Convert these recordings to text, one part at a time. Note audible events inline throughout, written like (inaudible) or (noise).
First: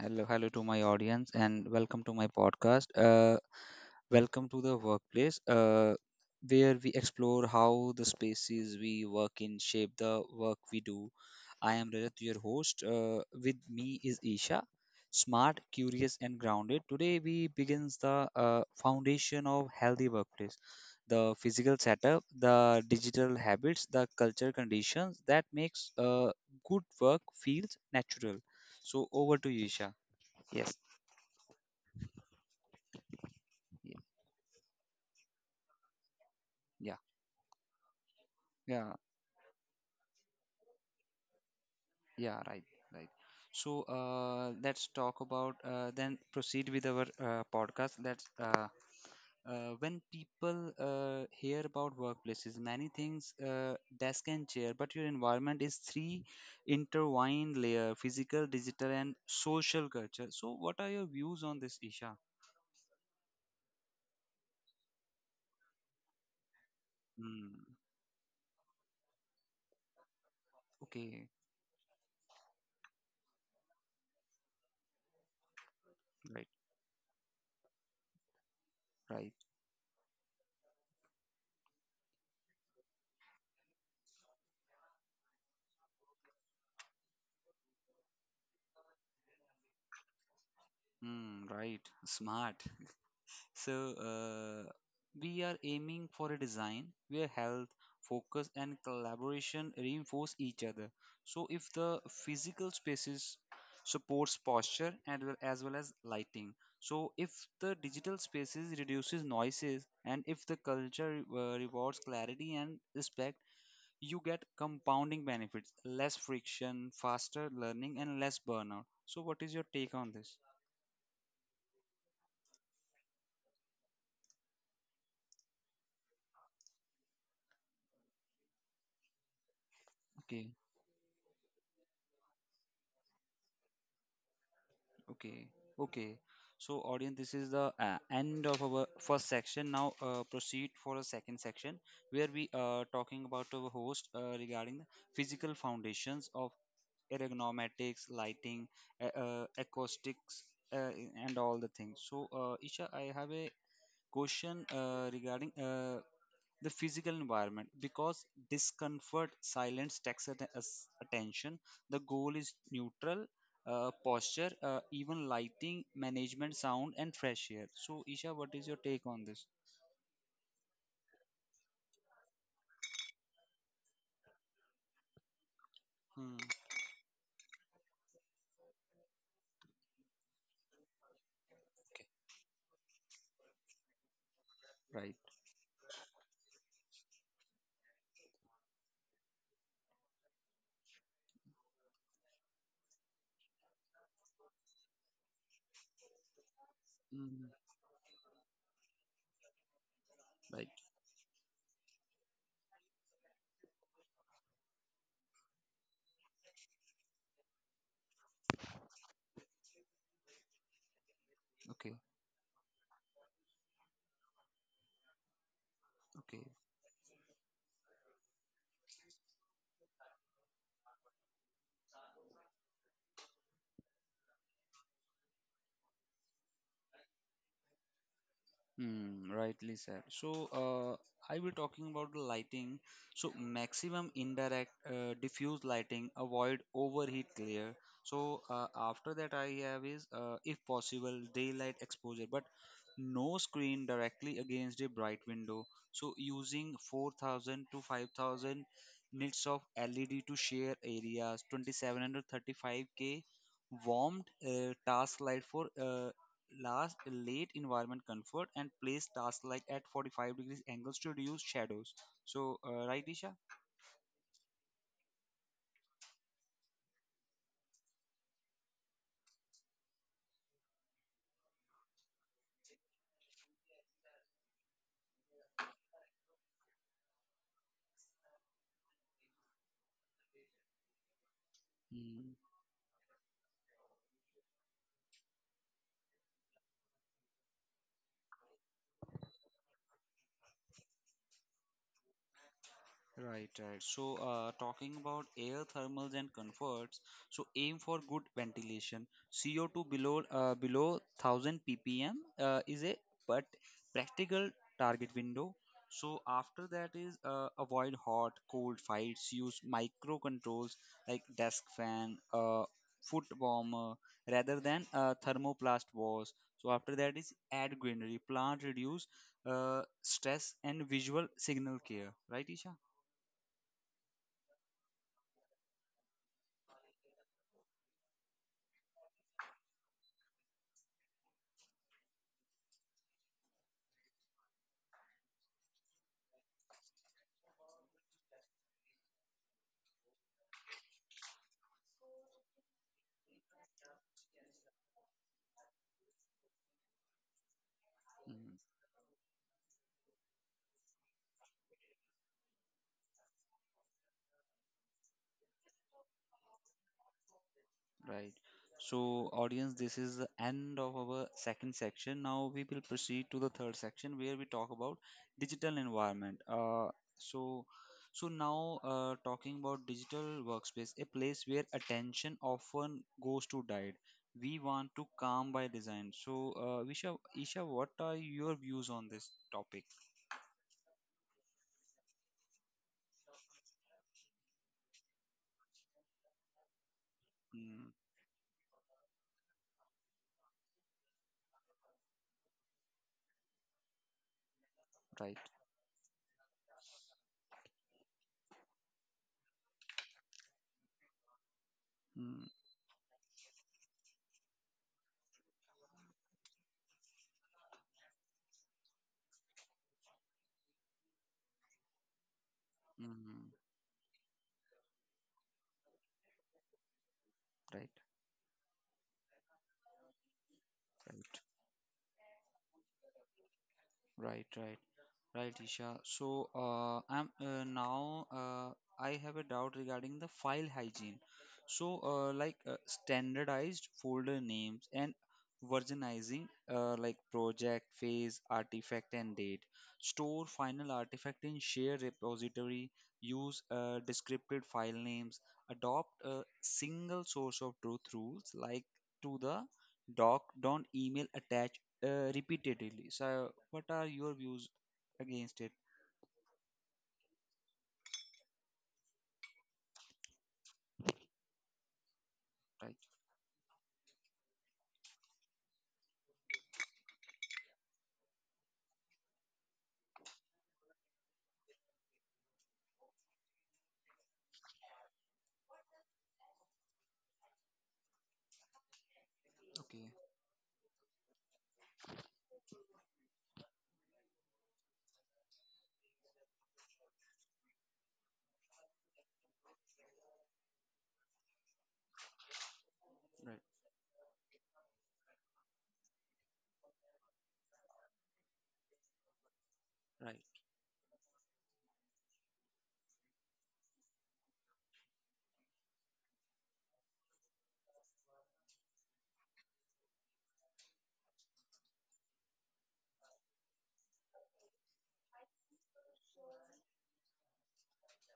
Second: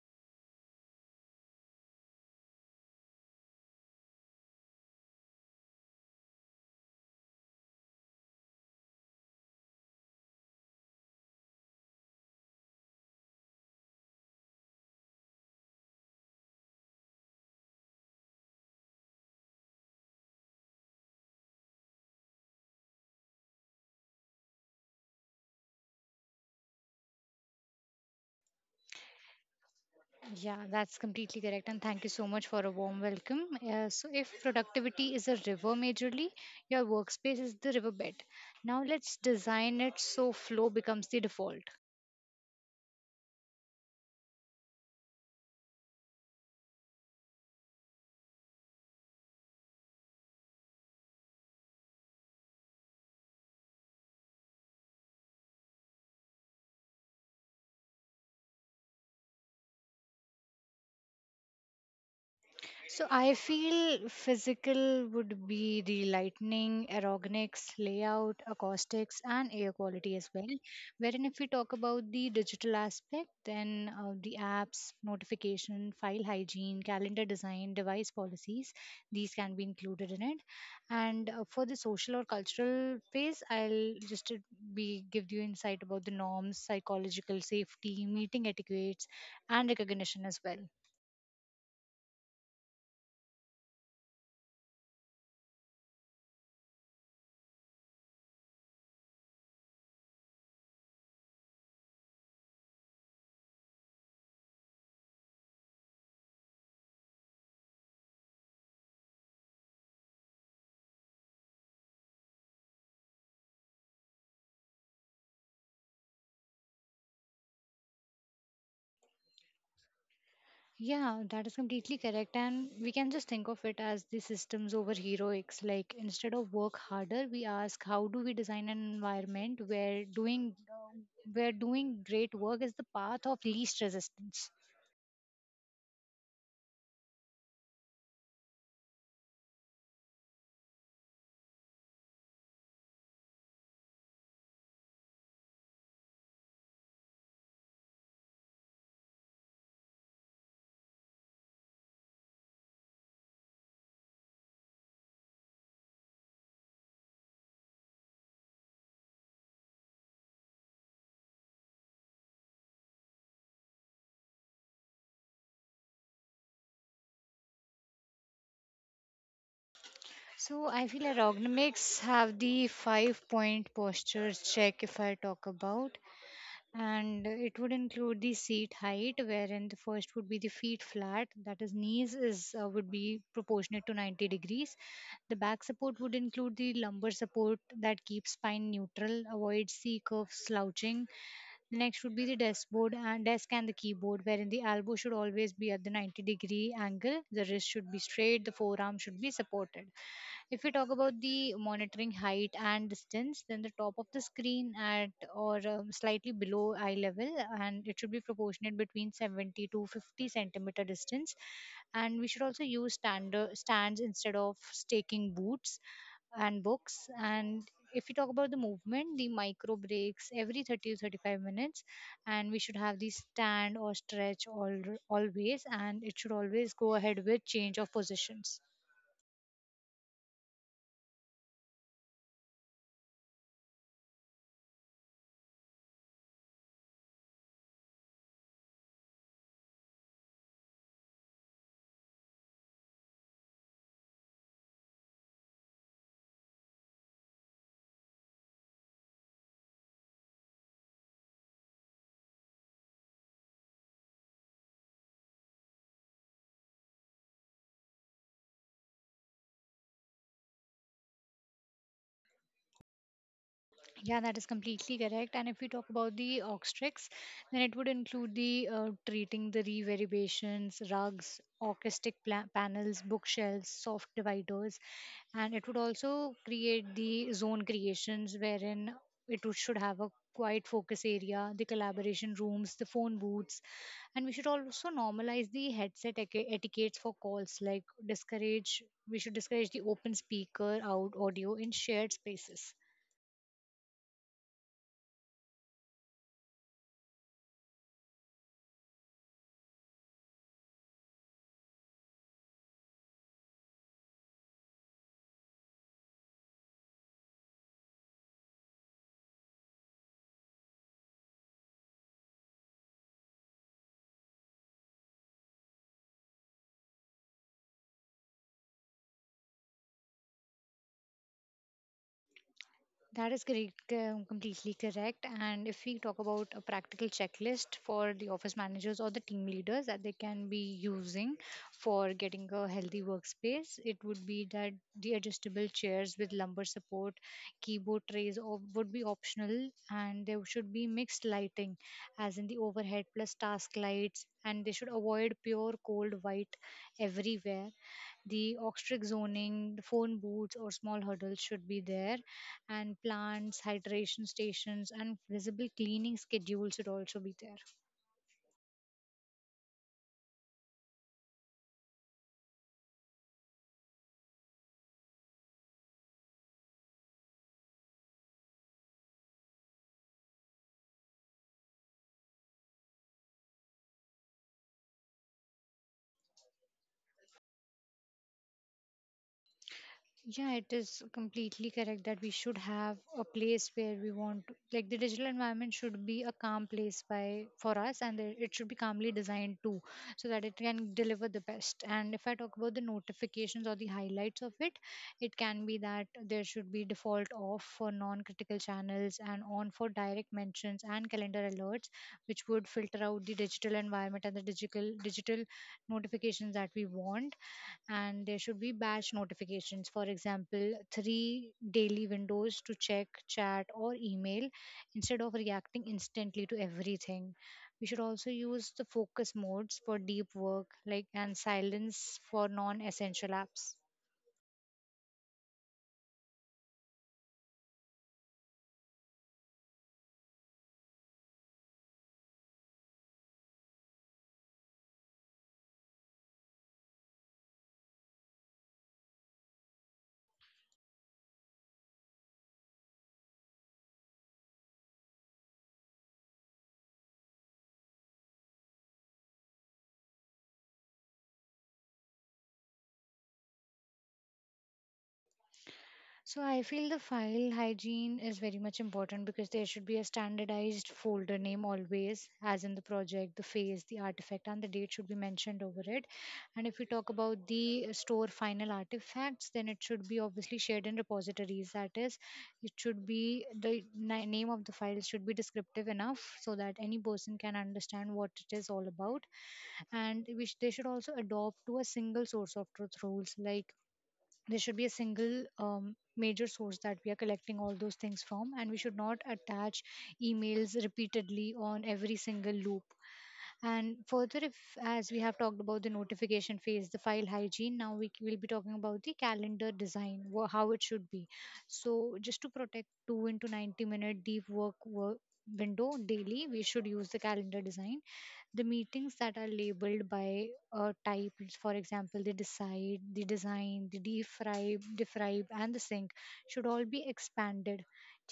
Hello, hello to my audience, and welcome to my podcast. Welcome to the workplace, where we explore how the spaces we work in shape the work we do. I am Rajat, your host. With me is Isha, smart, curious, and grounded. Today we begins the foundation of healthy workplace, the physical setup, the digital habits, the culture conditions that makes good work feels natural. So over to you, Isha. Yeah, Yes. that's completely correct. And thank you so much for a warm welcome. Yeah. If productivity is a river majorly, your Yeah. workspace is the riverbed. Now, Yeah. let's design it so flow becomes the default. Yeah. Right. Right. So let's talk about then proceed with our podcast. Let's When people hear about workplaces, many things desk and chair, but your environment is three intertwined layer: physical, digital, and social culture. So what are your views on this, Isha? So I feel physical would be the lightning, Hmm. ergonomics, layout, acoustics, and air quality as well. Wherein, Okay. if we talk about the digital aspect, then the apps, notification, file Right. hygiene, calendar design, device policies, Right. these can be included in it. And for the social or cultural phase, I'll just be give you insight about the norms, psychological safety, meeting etiquettes, and recognition as well. Hmm. Right. Smart. So, uh, we are aiming for a design where health, focus, and collaboration reinforce each other. So, if the physical spaces supports posture and well as lighting, so if the digital spaces reduces noises, and if the culture rewards clarity and respect, you get compounding benefits: less friction, faster learning, and less burnout. So, what is your take on this? Yeah, that is completely correct. And we can just think of it as the systems over heroics. Like, instead of work harder, we ask how do we design an environment Okay. Where doing great work is the path of least resistance. Okay, okay. So, audience, this is the end of our first section. Now, proceed for a second section where we are talking about our host regarding the physical foundations of ergonomics, lighting, acoustics, uh, and all the things. So, Isha, I have a question regarding the physical environment because discomfort silence takes attention, the goal is neutral posture, even lighting, management sound and fresh air. So Isha, what is your take on this? So I feel ergonomics have the five point postures check if I talk about. Hmm. And it would include the seat height wherein the first would be the feet flat, that is knees is would be proportionate to 90 degrees. Right. The back support would include the lumbar support that keeps spine neutral, avoids the curve slouching. Next would be the dashboard and desk and the keyboard, wherein the elbow should always be at the 90-degree angle, the Mm, wrist should be straight, the forearm should be supported. If right. we talk about the monitoring height and distance, then the top of the screen at or slightly below eye level, and it should be proportionate between 70 to 50 centimeter distance. Okay. And we should also use stander stands instead of staking boots Okay. and books. And if we talk about the movement, the micro breaks every 30 to 35 minutes, and we should have the stand or stretch all, always, and it should always go ahead with change of positions. Hmm, rightly said. So, I will talking about the lighting. So, maximum indirect diffuse lighting, avoid overheat glare. So, after that, I have is if possible daylight exposure, but no screen directly against a bright window. So, using 4000 to 5000 nits of LED to share areas, 2735K warmed task light for last late environment comfort, and place tasks like at 45 degrees angles to reduce shadows. So, right, Isha? Yeah, that is completely correct. And if we talk about the obstetrics, then it would include the treating the reverberations, rugs, acoustic panels, bookshelves, soft dividers, and it would also create the zone creations wherein should have a quiet focus area, the collaboration rooms, the phone booths, and we should also normalize the headset etiquettes for calls. Like we should discourage the open speaker out audio in shared spaces. Right, right. So, talking about air thermals and comforts, so aim for good ventilation. CO2 below 1000 ppm is a but practical target window. So after that is avoid hot, cold fights. Use micro controls like desk fan, foot warmer, rather than thermoplast walls. So after that is add greenery, plant reduce stress and visual signal care. Right, Isha? That is correct, completely correct. And if we talk about a practical checklist for the office managers or the team leaders that they can be using for getting a healthy workspace, it would be that the adjustable chairs with lumbar support, keyboard trays or would be optional, and there should be mixed lighting, as in the overhead plus task lights, and they should avoid pure cold white everywhere, Mm. the oxtric zoning, the phone booths or small hurdles should be there, and plants, hydration stations, and visible cleaning schedules should also be there. Right. So, audience, this is the end of our second section. Now we will proceed to the third section where we talk about digital environment. So, Now talking about digital workspace, a place where attention often goes to diet. We want to calm by design. So, Isha, what are your views on this topic? Yeah, it is completely correct that we should have a place where we want, like the digital environment should be a calm place by for Mm, us, and it should be calmly designed too, so that it can deliver the best. And if I talk about the notifications or the highlights of it, right. it can be that there should be default off for non-critical channels and on for direct mentions and calendar alerts, Mm. which would filter out the digital environment and the digital notifications that we want. And there should be batch notifications, for example three daily windows to check Mm, chat or email instead of reacting instantly to everything. right. We should also use the focus modes for deep work like and Right. silence for non essential apps. Right. Right. Right, Isha. So, I have a doubt regarding the file hygiene. So, like standardized folder names and versionizing, like project, phase, artifact, and date. Store final artifact in shared repository. Use descriptive file names. Adopt a single source of truth rules, like to the doc. Don't email attach repeatedly. So, what are your views against it? So I feel the file hygiene is very much important because there should be a standardized folder name always, as in the Right. project, the phase, the artifact, and the date should be mentioned over it. And if we talk about the store final artifacts, then it should be obviously shared in repositories. That is, it should be name of the file should be descriptive enough so that any person can understand what it is all about. Okay. And they should also adopt to a single source of truth rules, like there should be a single major source that we are collecting all those things from, and we should not attach emails repeatedly on every single loop. Right. And further, if as we have talked about the notification phase, the file hygiene, now we will be talking about the calendar design, Right. How it should be. So just to protect 2 into 90 minute deep work window daily, we should use the calendar design. The meetings that are labeled by type, for example, the decide, the design, the defribe, and the sync, should all be expanded.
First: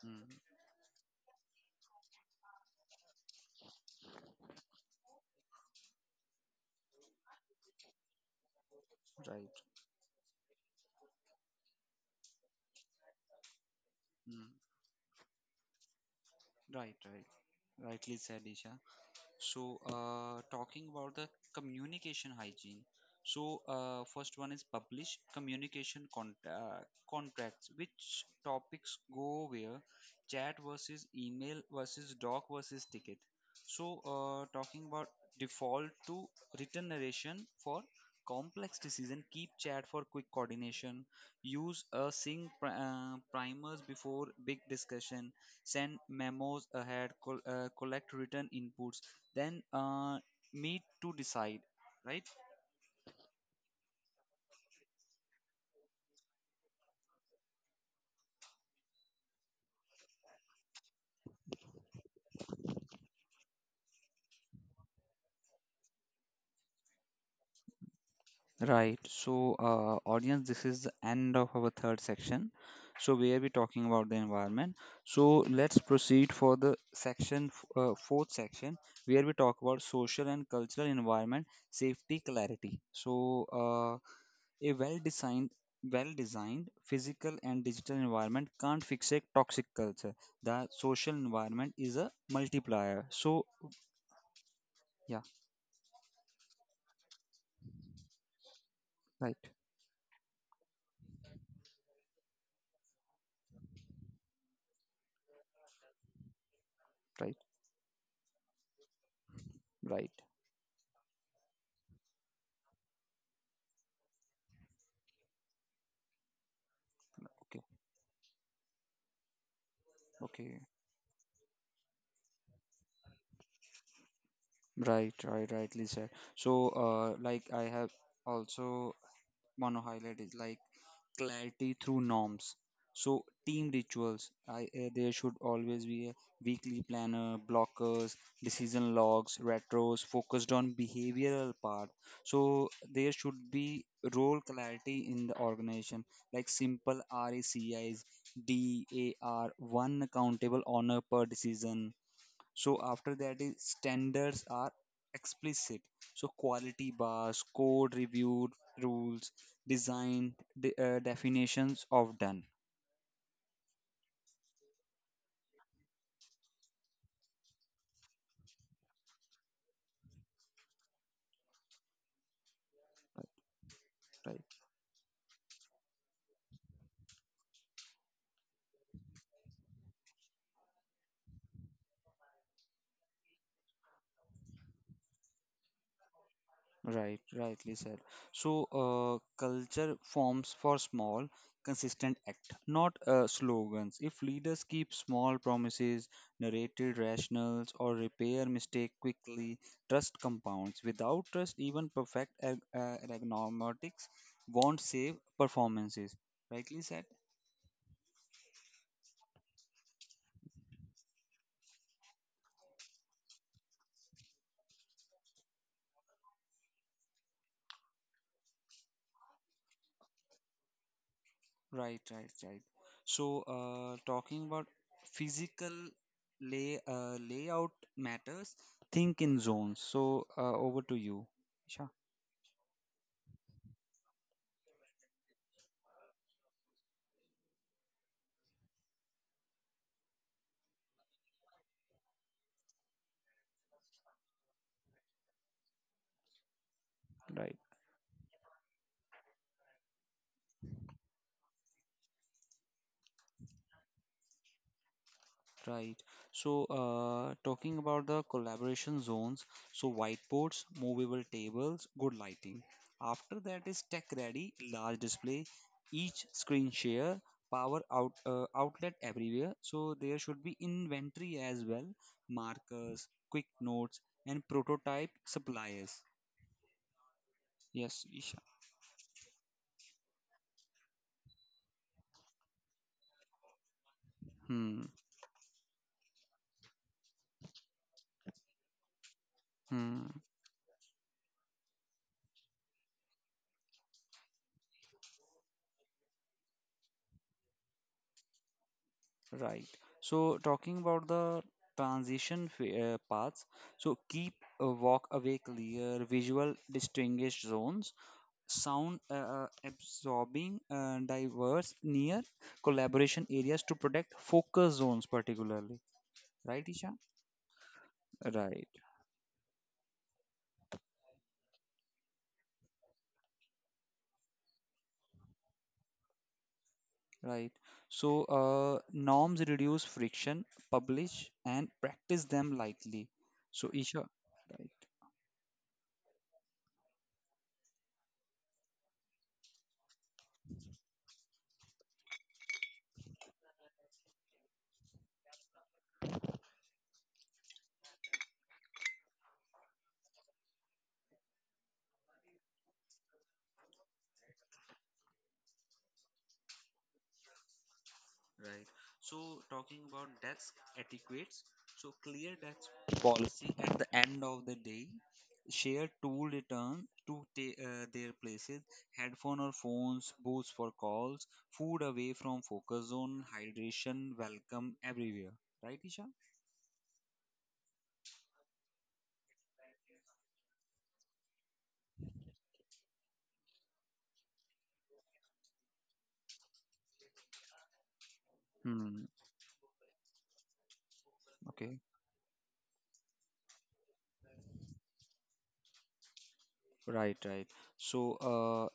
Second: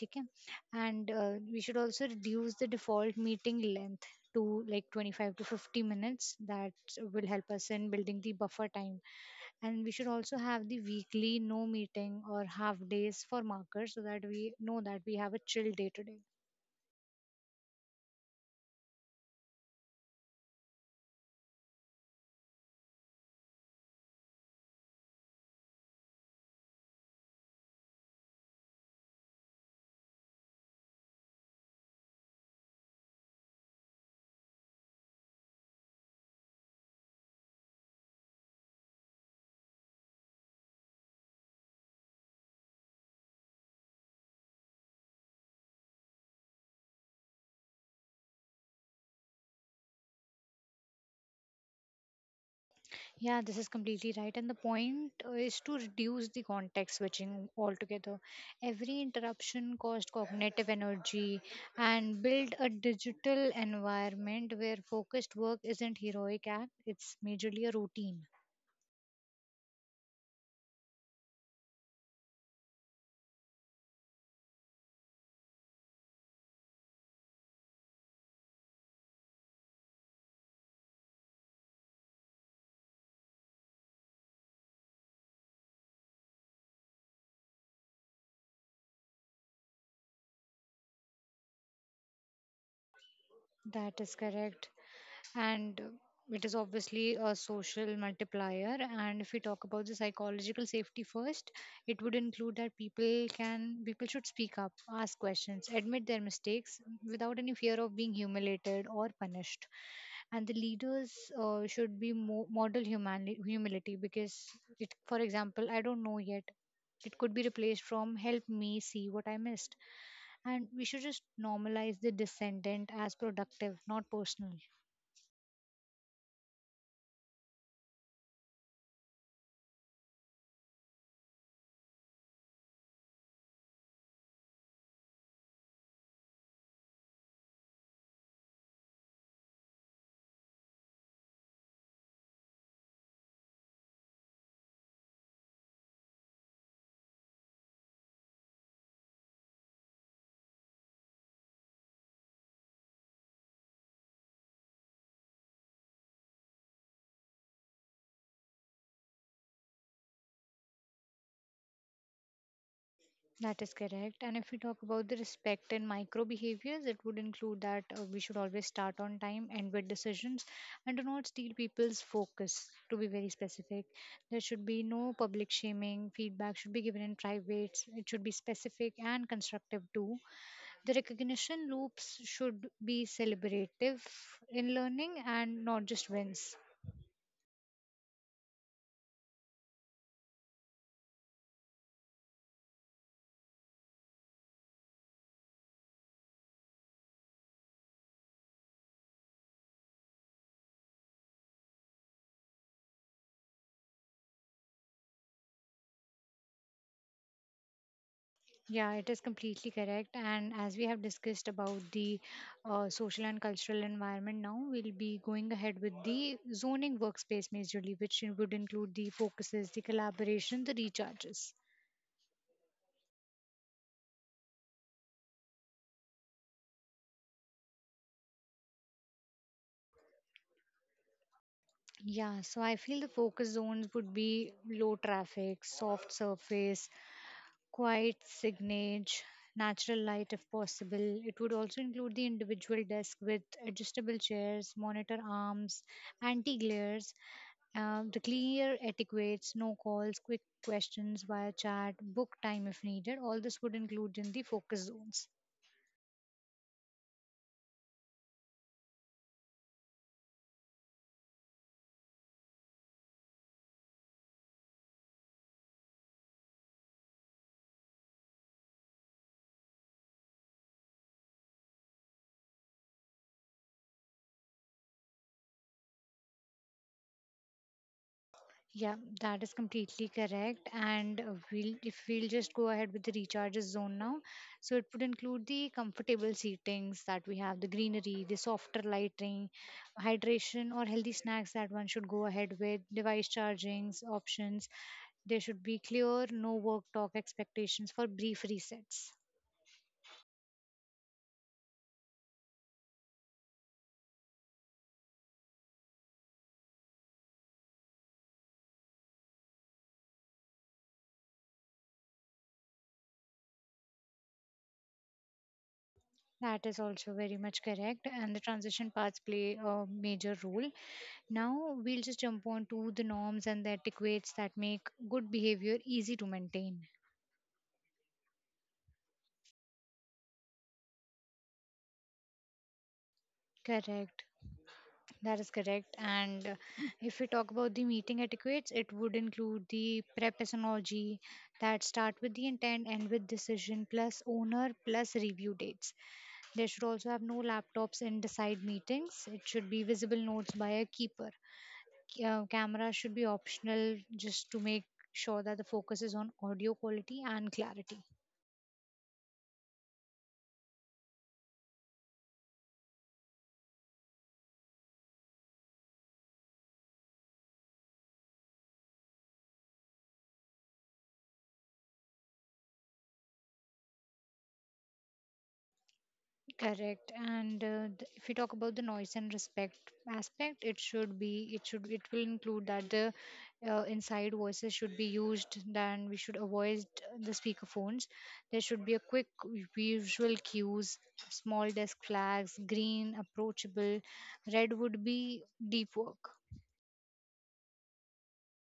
Okay, Mm, and we should also reduce the default meeting length to like 25 to 50 minutes. That will help us in building the buffer time. right. And we should also have the weekly no meeting or half days for markers so that Mm, we know that we have a chill day today. right. Right, rightly said, Isha. So, talking about the communication hygiene. So, first one is publish communication contracts. Which topics go where? Chat versus email versus doc versus ticket. So, talking about default to written narration for complex decision. Keep chat for quick coordination. Use a sync primers before big discussion, send memos ahead, collect written inputs, then meet to decide, right? Yeah, this is completely right. And the point is to reduce the context switching altogether. Every interruption costs cognitive energy and build a digital environment where focused work isn't heroic act, it's majorly a routine. Right. So, audience, this is the end of our third section. So, where we talking about the environment. So, let's proceed for the section, fourth section, where we talk about social and cultural environment safety clarity. So, a well-designed physical and digital environment can't fix a toxic culture. The social environment is a multiplier. So, That is correct. yeah, And it is obviously a social multiplier. And if we right, talk about the psychological safety first, it would include that people should speak up, ask questions, admit their mistakes without right. any fear of being humiliated or punished. Right. And the leaders should be model humility, because it for example, "I don't know yet" it could be Okay. replaced from "help me see what I missed". Okay. And we should just normalize the descendant as productive, not personal. Right. Right. Rightly said. So, like I have also want to highlight is like clarity through norms. So, team rituals. I There should always be a weekly planner, blockers, decision logs, retros focused on behavioral part. So, there should be role clarity in the organization, like simple RACIs, DAR, one accountable honor per decision. So after that is standards are explicit. So quality bars, code review rules, design definitions of done. That is correct. And if we talk about the respect and micro behaviors, it would include that we should always start on time, end with decisions, and do not steal people's focus, to be very specific. There Right. should be no public shaming. Feedback should be given in private. It should be specific and constructive too. The recognition loops should be celebrative in learning and not just wins. Right, rightly said. So, culture forms for small, consistent act, not slogans. If leaders keep small promises, narrated rationals, or repair mistake quickly, trust compounds. Without trust, even perfect ergonomics won't save performances. Rightly said. Yeah, it is completely correct. And as we have discussed about the social and cultural environment now, we'll be going ahead with the zoning workspace majorly, which would include the focuses, the collaboration, the recharges. Right, right, right. So, talking about physical layout matters. Think in zones. So, over to you, Isha. Yeah, so I feel the focus zones would be low traffic, soft surface, quiet signage, natural light if possible. It would also include the individual desk with adjustable chairs, monitor arms, anti glares. Right. The clear etiquettes, no calls, quick questions via chat, book time if needed, all this would include in the focus zones. Right. So, talking about the collaboration zones, so whiteboards, movable tables, good lighting. After that is tech ready, large display, each screen share, power outlet everywhere. So there should be inventory as well, markers, quick notes, and prototype suppliers. Yes, Isha. Yeah, that is completely correct. And we'll if we'll just go ahead with the recharges zone now. So Hmm. it would include the comfortable seatings that we have, the greenery, the softer lighting, Hmm. hydration or healthy snacks that one should go ahead with, device chargings options. There should be clear no work talk expectations for brief resets. Right. So, talking about the transition paths, so keep a walk away clear, visual distinguished zones, sound absorbing, diverse, near collaboration areas to protect focus zones, particularly. Right, That is Isha? also very much correct, and the Right, transition paths play a major role. Now, we'll just jump on to the norms and the etiquettes that make good behavior easy to maintain. right. So, norms reduce friction, publish and practice them lightly. So, Isha, Correct, right. that is correct. And if we talk about the meeting etiquettes, it would include the prepasonology that start with the intent and with decision, plus owner, plus review dates. They should also have no laptops in the side meetings. It should be visible notes by a keeper. Camera should be optional just to make sure that the focus is on audio quality and clarity. Right. So talking about desk etiquettes, so clear desk policy at the end of the day, share tool return to their places, headphone or phones, booths for calls, food away from focus zone, hydration, welcome everywhere. Right, Isha? Correct. And if we talk about the noise and respect aspect, it should be it should it will include that the inside voices should be used, then we should avoid the speaker phones. There should be a Hmm. quick visual cues, small Okay. desk flags, green approachable, red would be deep work. Right. Right. So,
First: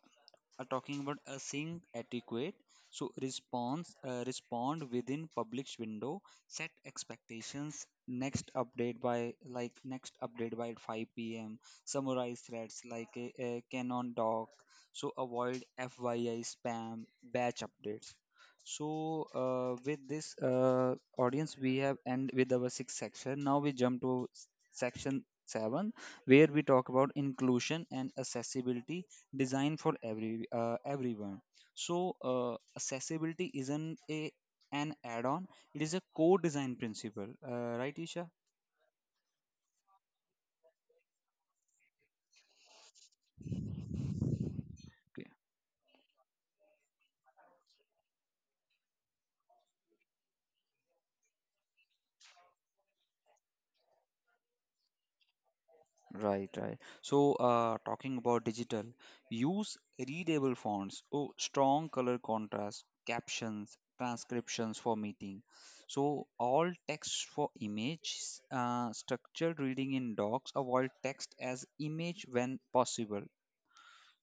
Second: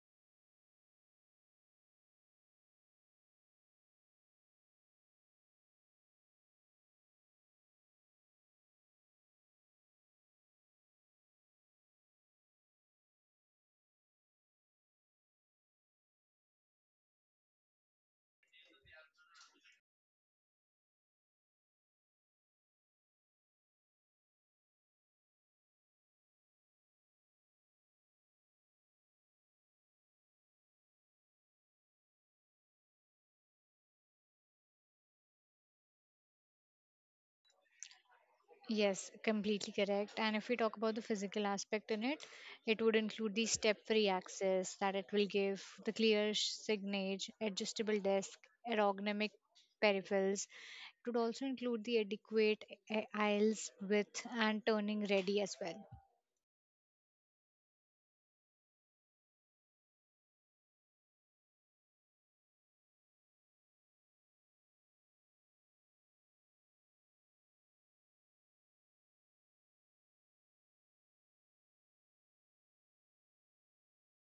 are talking about a sync etiquette. So response, respond within published window, set expectations. Next update by 5 p.m. Summarize threads like a Canon doc. So avoid FYI spam, batch updates. So with this audience, we have end with our sixth section. Now we jump to section seven, where we talk about inclusion and accessibility designed for every everyone. So accessibility isn't a an add-on; it is a core-design principle, right, Isha? Yes, completely correct. And if we talk about the physical aspect in it, it would include the step free access that it will Okay. give, the clear signage, adjustable desk, ergonomic peripherals. It would also include the adequate aisles width and turning ready as well. Right, right. So, talking about digital, use readable fonts, oh, strong color contrast, captions, transcriptions for meeting. So, all text for image, structured reading in docs, avoid text as image when possible.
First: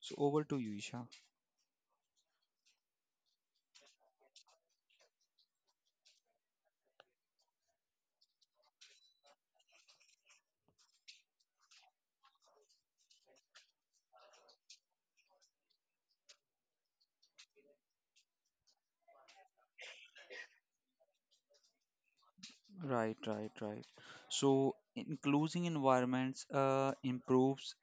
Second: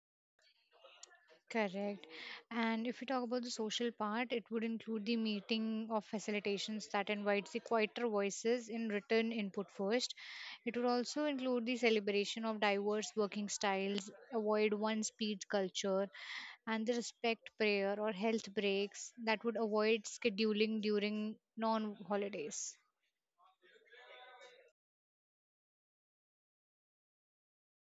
So, over to you, Isha. Correct. And if we talk about the social part, it would include the meeting of facilitations that invites the quieter voices in written input first. It would also include the celebration of diverse working styles, avoid one speed culture, and the respect prayer or health breaks that would avoid scheduling during non holidays. Right, right, right. So including environments improves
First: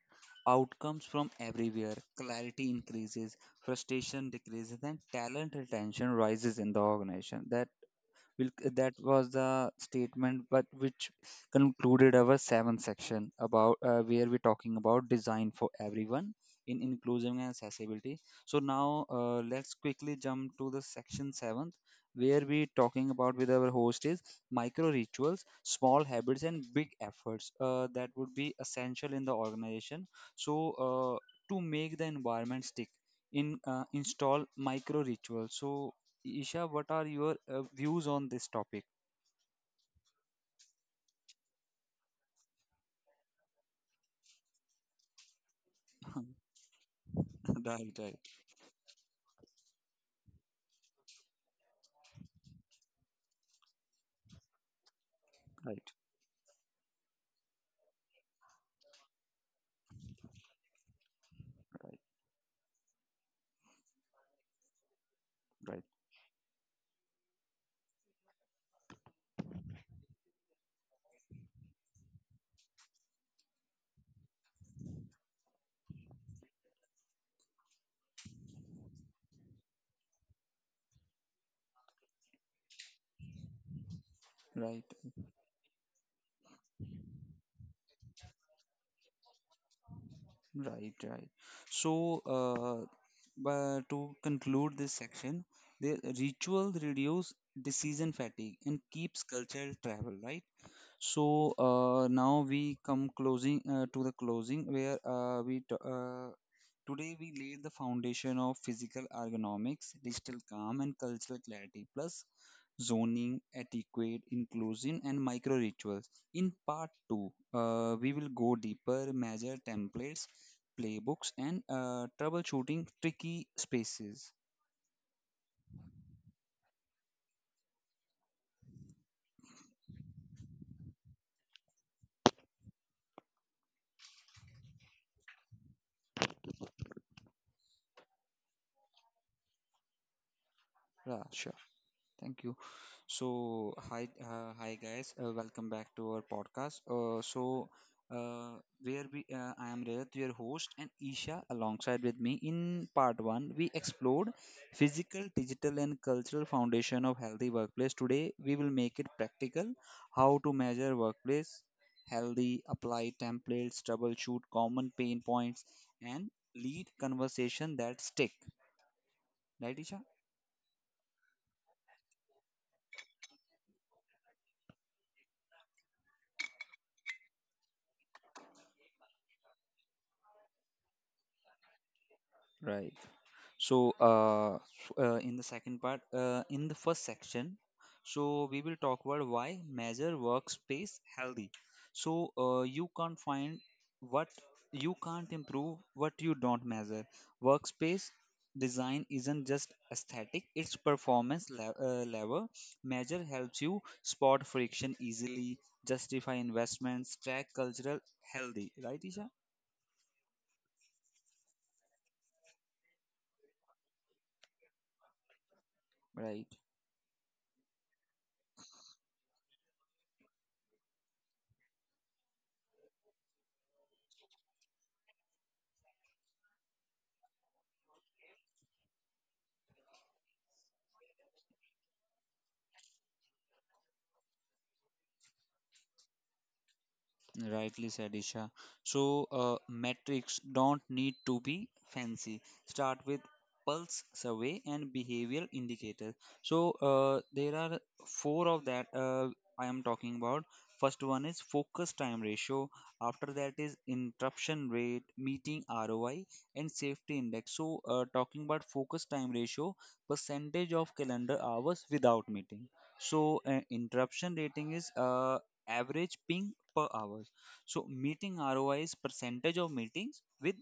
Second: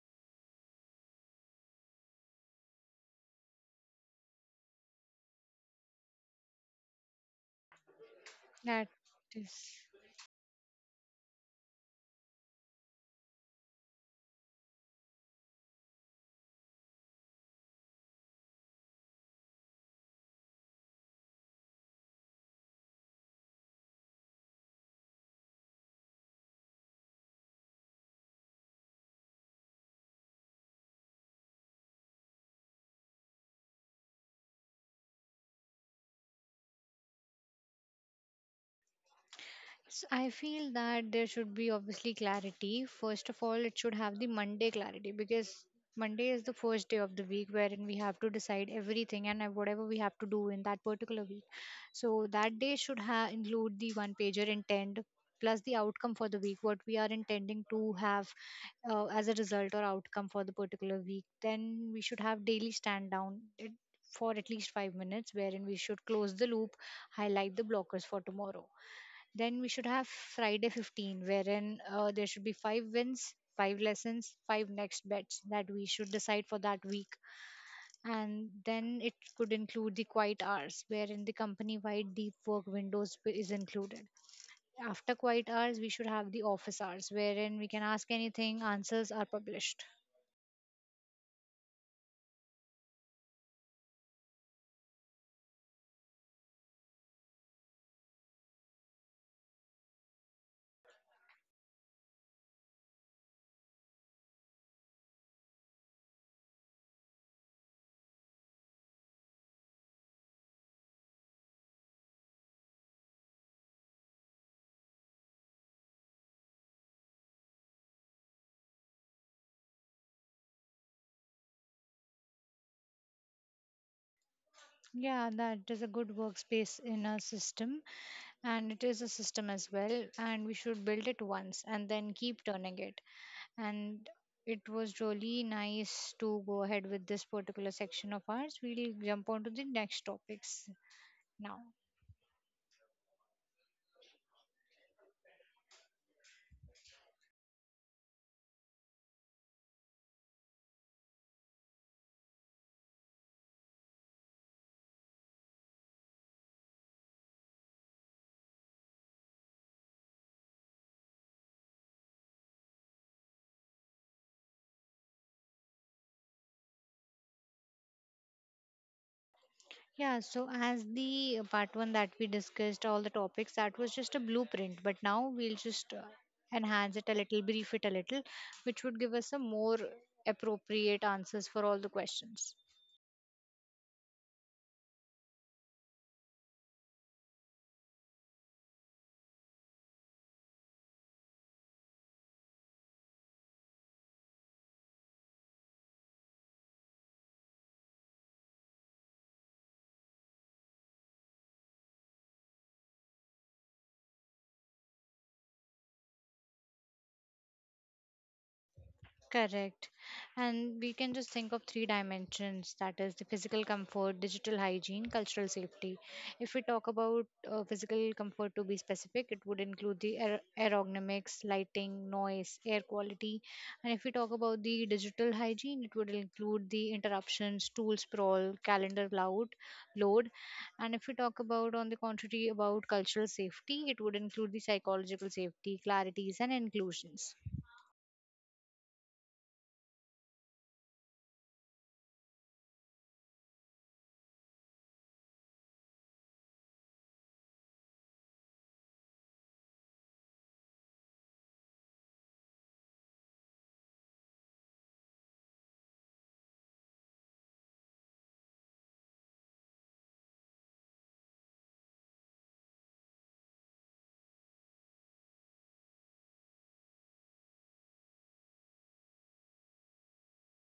outcomes from everywhere. Clarity increases, frustration decreases, and talent retention rises in the organization. That will That that was the is. statement, but which concluded our seventh section about where we're talking about design for everyone in inclusion and accessibility. So now let's quickly jump to the section seventh, where we're talking about with our host is micro rituals, small habits, and big efforts that would be essential in the organization. So uh, to make the environment stick in, install micro rituals. So Isha, what are your views on this topic? So I feel that there should be obviously clarity. First of all, it should have the Monday clarity because Monday (laughs) is the first day of the week wherein Right, we have right, to decide everything and whatever we have to do in that particular week. So that day should include the one pager intent plus the right, outcome for the week, what we are intending to have as a result or outcome for the particular week. Then we right, should have daily stand down. For at least 5 minutes, wherein we right, should close the loop, highlight the blockers for tomorrow. Then we should have Friday 15, wherein there should be five wins, five lessons, five next bets that we should decide for that week. And then it could include the quiet hours, wherein the company wide deep work windows is included. right, After quiet hours, we should have the office hours, wherein we can ask anything, answers are published. right, right. So, but to conclude this section, the ritual reduce decision fatigue and keeps cultural travel, right? So now we come closing to the closing where today we laid the foundation of physical ergonomics, digital calm, and cultural clarity, plus zoning, etiquette, inclusion, and micro rituals. In part two, we will go deeper, measure templates, playbooks, and troubleshooting tricky spaces. Yeah, that is a good workspace in a system, and it is a system as well. And we should build it once and then keep turning it. And it was really nice to go ahead with this particular section of ours. We'll jump on to the next topics Rasha. now. Thank you. So, hi, hi guys. Welcome back to our podcast. Uh, I am Rajat, your host, and Isha alongside with me. In part one, we explored physical, digital, and cultural foundation of healthy workplace. Today, we will make it practical: how to measure workplace healthy, apply templates, troubleshoot common pain points, and lead conversation that stick. Right, Isha? Yeah, so as the part one that we discussed, all the topics, that was just a blueprint, but now we'll just enhance it a little, brief it a little, which would give us some more appropriate answers for all the questions. Right. So, in the second part, in the first section, so we will talk about why measure workspace healthy. So, what you can't improve what you don't measure. Workspace design isn't just aesthetic, it's performance lever. Measure helps you spot friction easily, justify investments, track cultural healthy. Right, Isha? Correct. And we can just think of three dimensions, that is, the physical comfort, digital hygiene, cultural safety. Right. If we talk about physical comfort to be specific, it would include the aerodynamics, lighting, noise, air quality. And if we talk about the digital hygiene, it would include the interruptions, tool sprawl, calendar loud, load. And if we talk about, on the contrary, about cultural safety, it would include the psychological safety, clarities, and inclusions. Rightly said, Isha. So, metrics don't need to be fancy. Start with pulse survey and behavioral indicators. So, there are four of that I am talking about. First one is focus time ratio, after that is interruption rate, meeting ROI, and safety index. So, talking about focus time ratio, percentage of calendar hours without meeting. Interruption rating is average ping per hour. So meeting ROI is percentage of meetings with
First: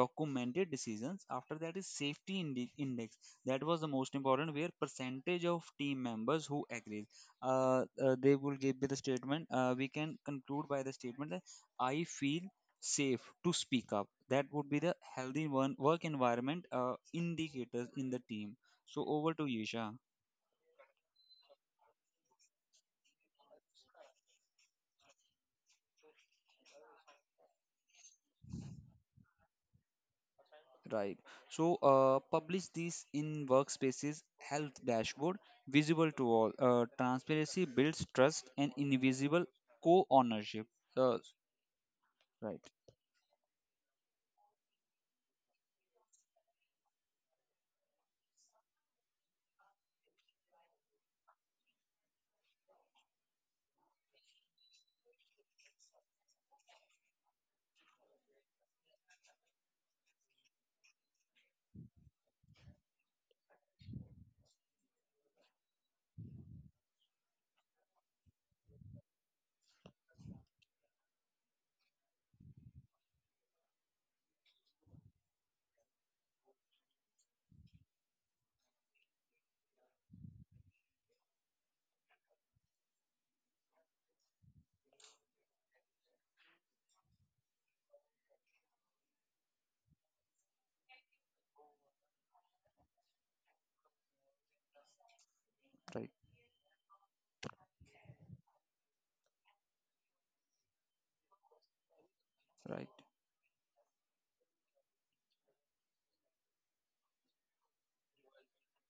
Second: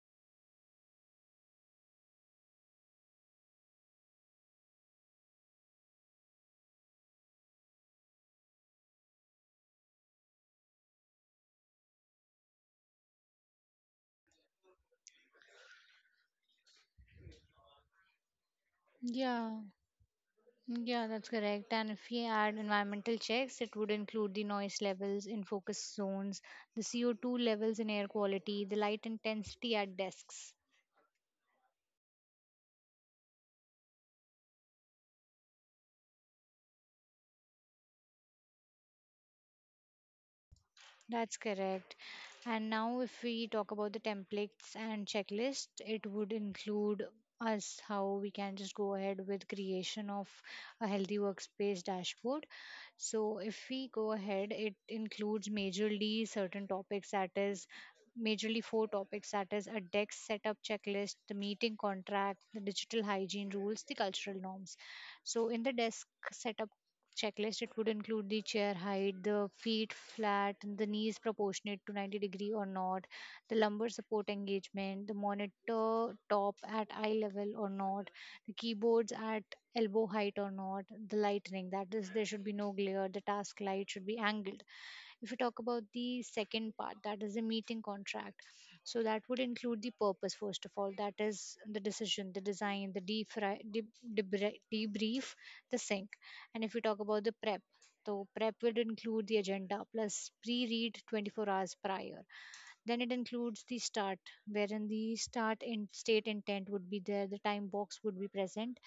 documented decisions. After that is index. That was the most important, where percentage of team members who agree. They will give me the statement. We can conclude by the statement that I feel safe to speak up. That would be the healthy one work environment indicators in the team. So over to Yeah, Yesha. yeah, that's correct. And if we add environmental checks, it would include the noise levels in focus zones, the CO2 levels in air quality, the light intensity at desks. Right. So publish this in workspaces, health dashboard, visible to all. Transparency builds trust and invisible co-ownership. Uh, That's correct. right. And now, if we talk about the templates and checklist, it would include us how we can just go ahead with creation of a healthy workspace dashboard. So, if we go ahead, it includes majorly certain topics, that is majorly four topics, that is a deck setup checklist, the meeting contract, the digital hygiene rules, the cultural norms. So in the desk setup checklist it would include the chair height, the feet flat, the knees proportionate to 90 degree or not, the lumbar support engagement, the monitor top at eye level or not, the keyboards at elbow height or not, the lightning, that is there should be no glare, the task light should be angled. If you talk about the second part, that is the meeting contract. So that would include the purpose, first of all, that is the decision, the design, the debrief, the Right. sync. And if we talk about the prep, so prep will include the agenda plus pre-read 24 hours prior. Right. Then it includes the start, wherein the start in state intent would be there, the time box would be present.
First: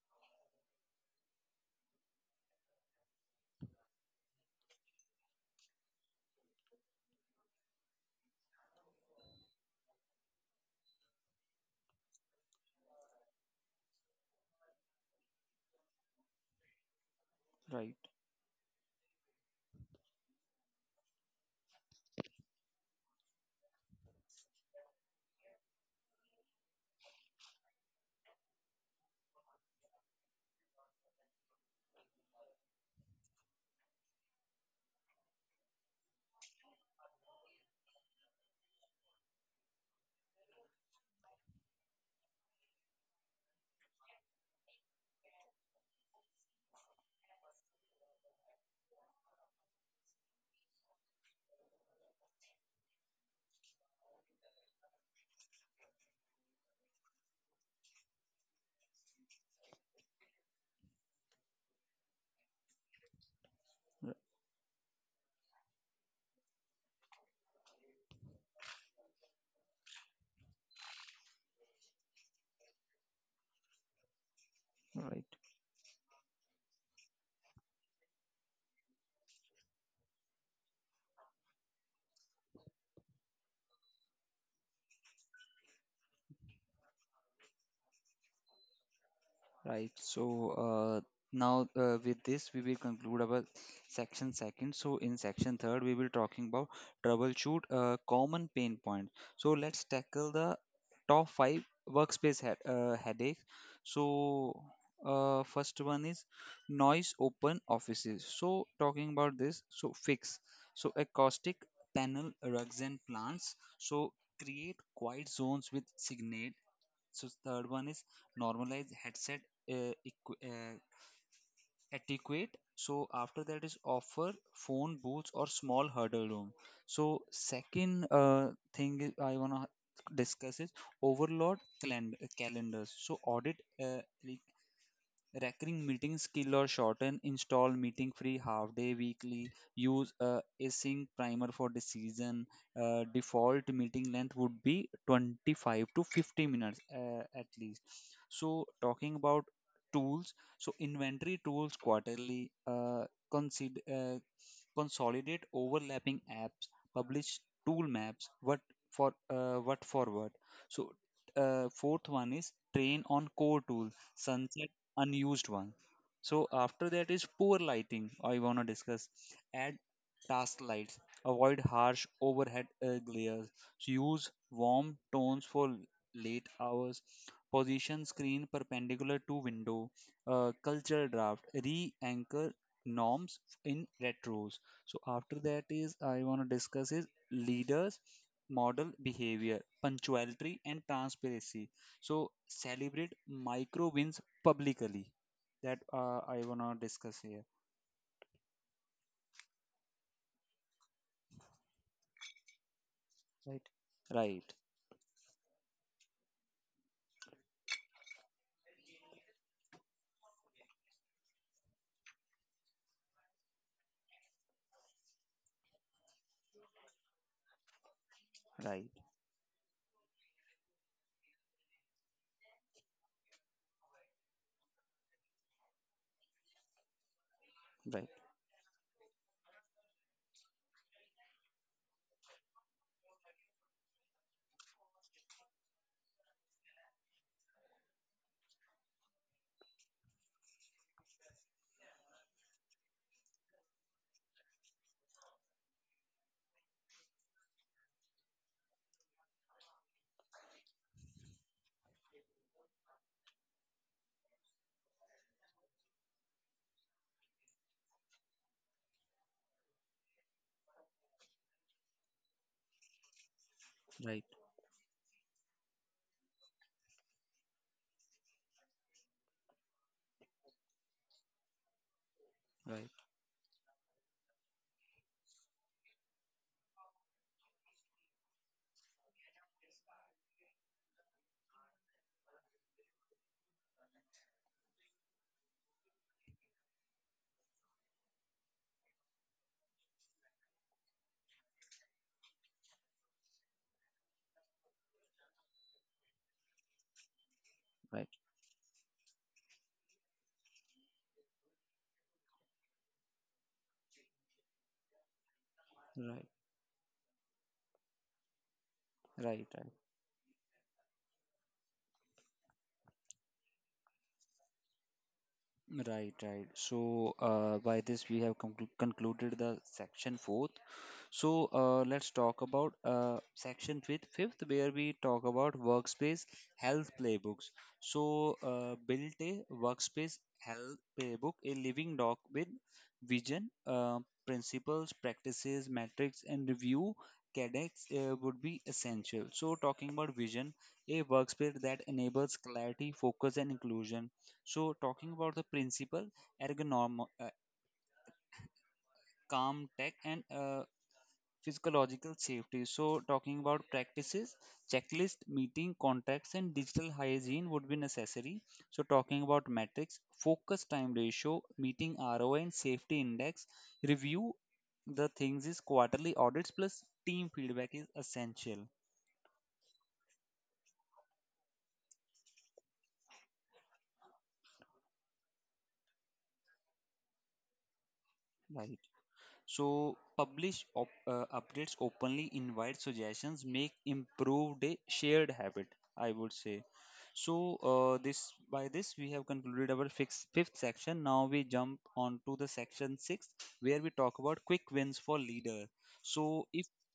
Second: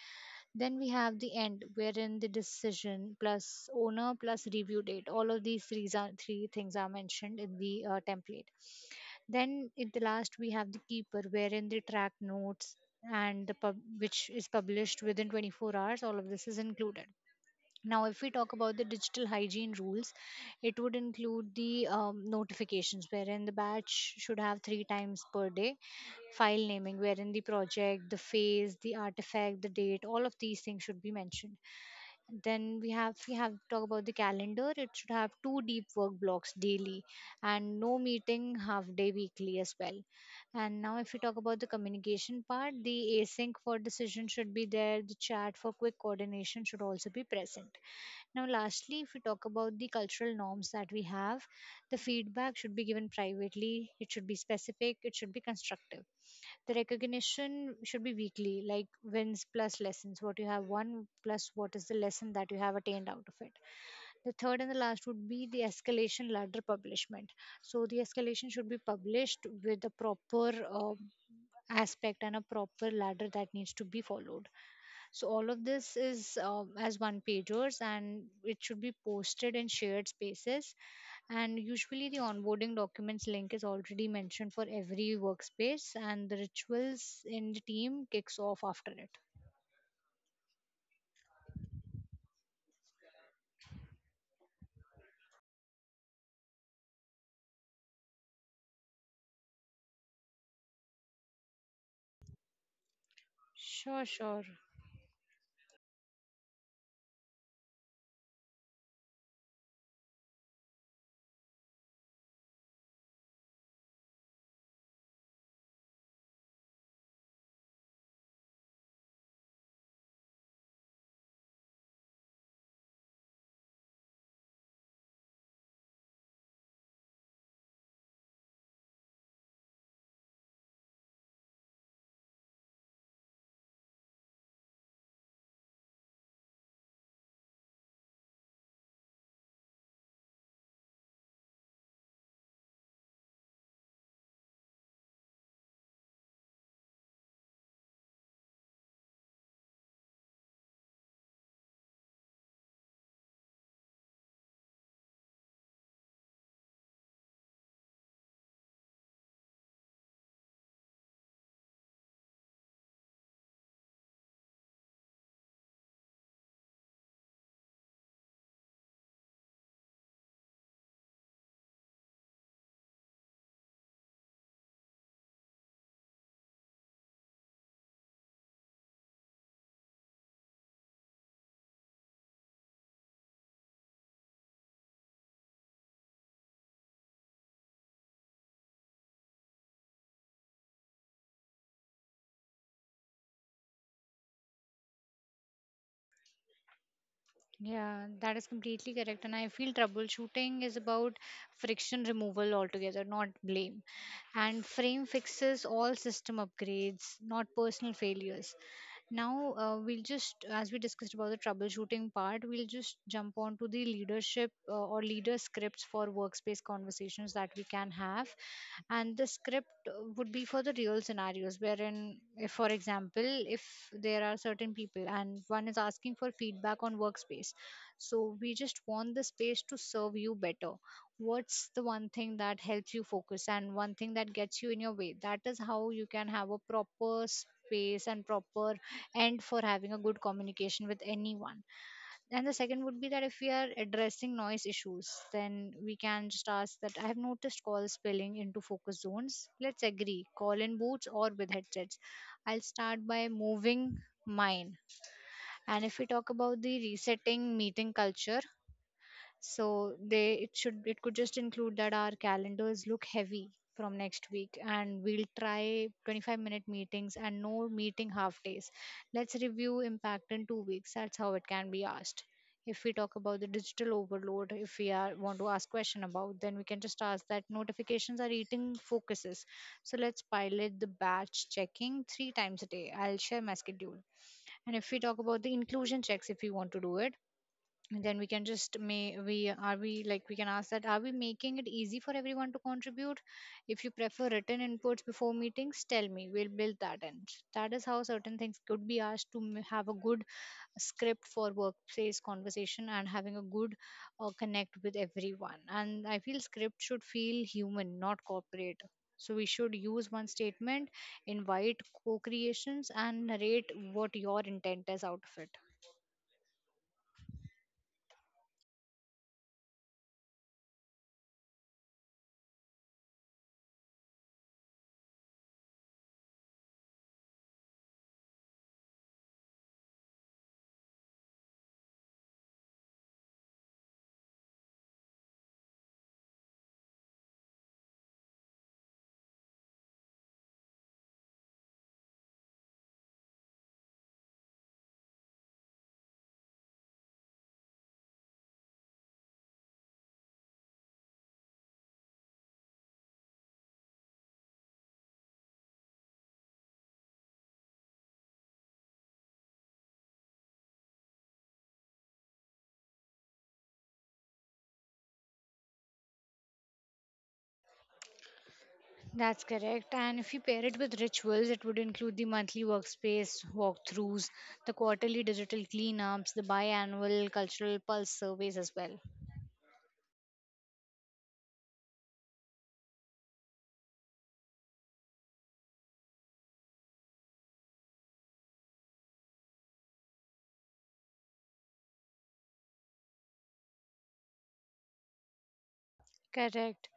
Then we have the end, wherein the decision plus owner plus review date. All of these three, are, three things are mentioned in the template. Then in the last, we have the keeper, wherein the track notes and the pub, which is published within 24 hours. All of this is included. Right. Now, if we talk about the digital hygiene rules, it would include the notifications, wherein the batch should have three times per day, file naming, wherein the project, the phase, the artifact, the date, all of these things should be mentioned. Then we have talk about the calendar. It should have two deep work blocks daily, and no meeting half day weekly as well. And now, if we talk about the communication part, the async for decision should be there. The chat for quick coordination should also be present. Now, lastly, if we talk about the cultural norms that we have, the feedback should be given privately, it should be specific, it should be constructive. The recognition should be weekly, like wins plus lessons, what you have won plus what is the lesson that you have attained out of it. Right. The third and the last would be the escalation ladder publishment. So, the escalation should be published with a proper aspect and a proper ladder that needs to be followed. Right. So all of this is as one pagers and it should be posted in shared spaces. And usually the onboarding documents link is already mentioned for every workspace and the rituals in the team kicks off after it. Right. So uh, now with this we will conclude our section second. So in section third we will talking about troubleshoot common pain points. So let's tackle the top five workspace headaches. Sure, sure. So first one is noise open offices. So talking about this. So fix. So acoustic panel rugs and plants. So create quiet zones with signage. So third one is normalize headset uh, equi- uh, etiquette. So after that is offer phone booths or small huddle room. So second thing is I wanna discuss is calendars. So audit recurring meeting skill or shorten install meeting free half day weekly. Use a async primer for decision. Default meeting length would be 25 to 50 minutes at least. So talking about tools, so inventory tools quarterly. Consider consolidate overlapping apps. Publish tool maps. What for? What forward? So fourth one is train on core tool sunset unused one. So after that is poor lighting. I wanna discuss. Add task lights. Avoid harsh overhead glares. So use warm tones for late hours. Position screen perpendicular to window. Culture draft. Re-anchor norms in retros. So after that is I wanna discuss is leaders model behavior, punctuality and transparency. So celebrate micro wins publicly, that I wanna discuss here. Yeah, that is completely correct. And I feel troubleshooting is about friction removal altogether, not Right, blame. right, And frame fixes all system upgrades, not personal failures. Now, we'll just, as we discussed about the troubleshooting part, we'll just jump on to the leadership or leader scripts for workspace conversations that we can have. right, And the script would be for the real scenarios, wherein if for example if there are certain people and one is asking for feedback on workspace, right, so we just want the space to serve you better. What's the one thing that helps you focus and one thing that gets you in your way? That is how you can have a proper space and proper end for having a good communication with anyone. And the second would be that if we are addressing noise issues, then we can just ask that I have noticed calls spilling into focus zones. Let's agree call in boots or with headsets. I'll start by moving mine. And if we talk about the resetting meeting culture, so they it should, it could just include that our calendars look heavy from right, right, next week and we'll try 25-minute meetings and no meeting half days. Let's review impact in 2 weeks. That's how it can be asked. If right, we talk about the digital overload, if we are want to ask question about, then we can just ask that notifications are eating focuses. So let's pilot the batch checking 3 times a day. I'll share my schedule. And if we talk about the inclusion checks, if we want to do it, then we can just may we are we like we can ask that, are we making it easy for everyone to contribute? If you prefer written inputs before meetings tell me, we'll build that in. That is how right, certain things could be asked to have a good script for workplace conversation and having a good connect with everyone. And I right, feel script should feel human, not corporate. So we right. should use one statement, invite co-creations, and narrate what your intent is out of it. Right, right. So, by this we have concluded the section four. So let's talk about section fifth, where we talk about workspace health playbooks. So build a workspace health playbook, a living doc with vision, principles, practices, metrics, and review. Cadets would be essential. So talking about vision, a workspace that enables clarity, focus, and inclusion. So talking about the principle, ergonomic, calm tech, and physiological safety. So, talking about practices, checklist, meeting, contracts, and digital hygiene would be necessary. So, talking about metrics, focus time ratio, meeting ROI, and safety index, review the things is quarterly audits plus team feedback is essential. That's correct. And if you pair it with rituals, it would include the monthly workspace walkthroughs, the quarterly digital cleanups, the biannual cultural pulse surveys as Right. well. So publish updates openly, invite suggestions, make improved a shared habit, I would say. So this by this we have concluded our fifth section. Now we jump on to the section six where we talk about quick wins for leader. So if Correct.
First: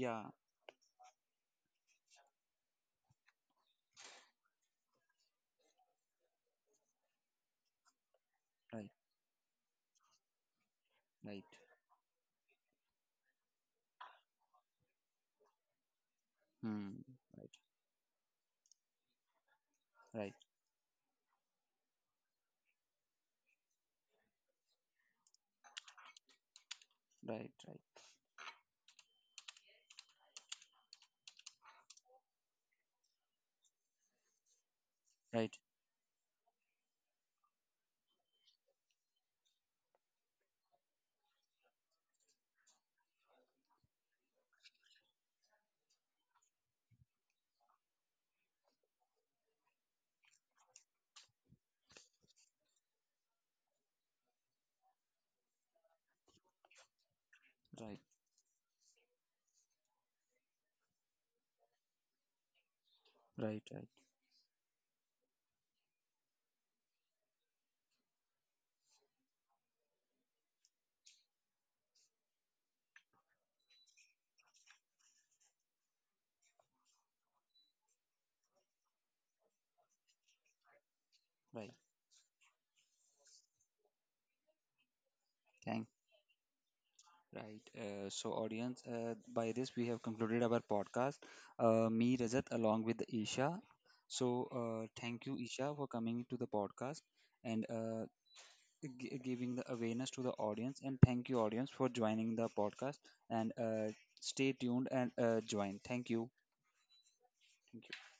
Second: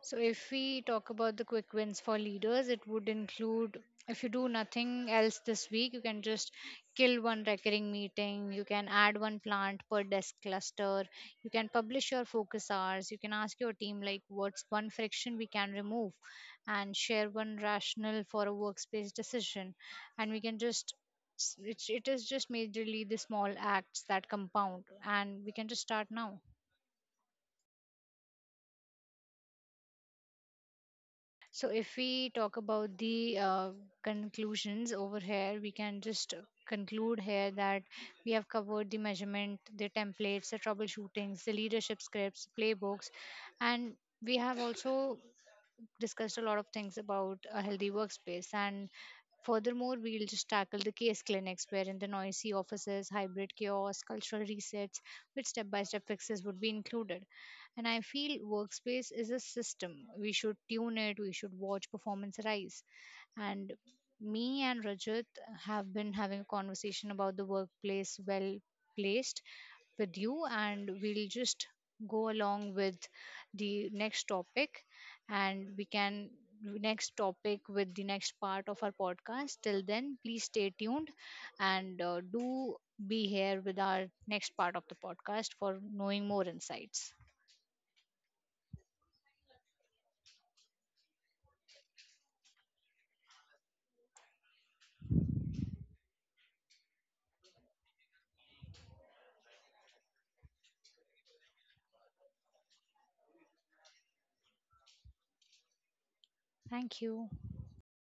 So, if we talk about the quick wins for leaders, it would include if you do nothing else this week, you can just kill one recurring meeting, you right, can add one plant per desk cluster, right, you can publish your focus hours, you can ask your team, like, what's one friction we can remove, hmm, and share right, one rationale for a workspace decision. And right, we can just it is just majorly the small acts that compound, and we can just start now. right, So, if we talk about the conclusions over right, right, here, we can just conclude here that we have covered the measurement, the templates, the troubleshootings, the leadership scripts, playbooks, and we have also discussed a lot of things about a healthy workspace. And furthermore, we'll just tackle the case clinics, wherein the noisy offices, hybrid chaos, cultural resets, with step by step fixes would be included. And right, I feel workspace is a system. We should tune it, we should watch performance rise. right, And right, me and Rajat have been having a conversation about the workplace well placed with you, and we'll just go along with the next topic. And we can do next topic with the next part of our podcast. Till then please stay tuned. right. And do be here with our next part of the podcast for Thank knowing more insights. right. So, audience, by this we have concluded our podcast. Me, Rajat, along with Isha. So, thank you, Isha, for coming to the podcast and giving the awareness to the audience. And thank you, audience, for joining the podcast. And stay tuned and join. Thank you. Thank you. Thank you.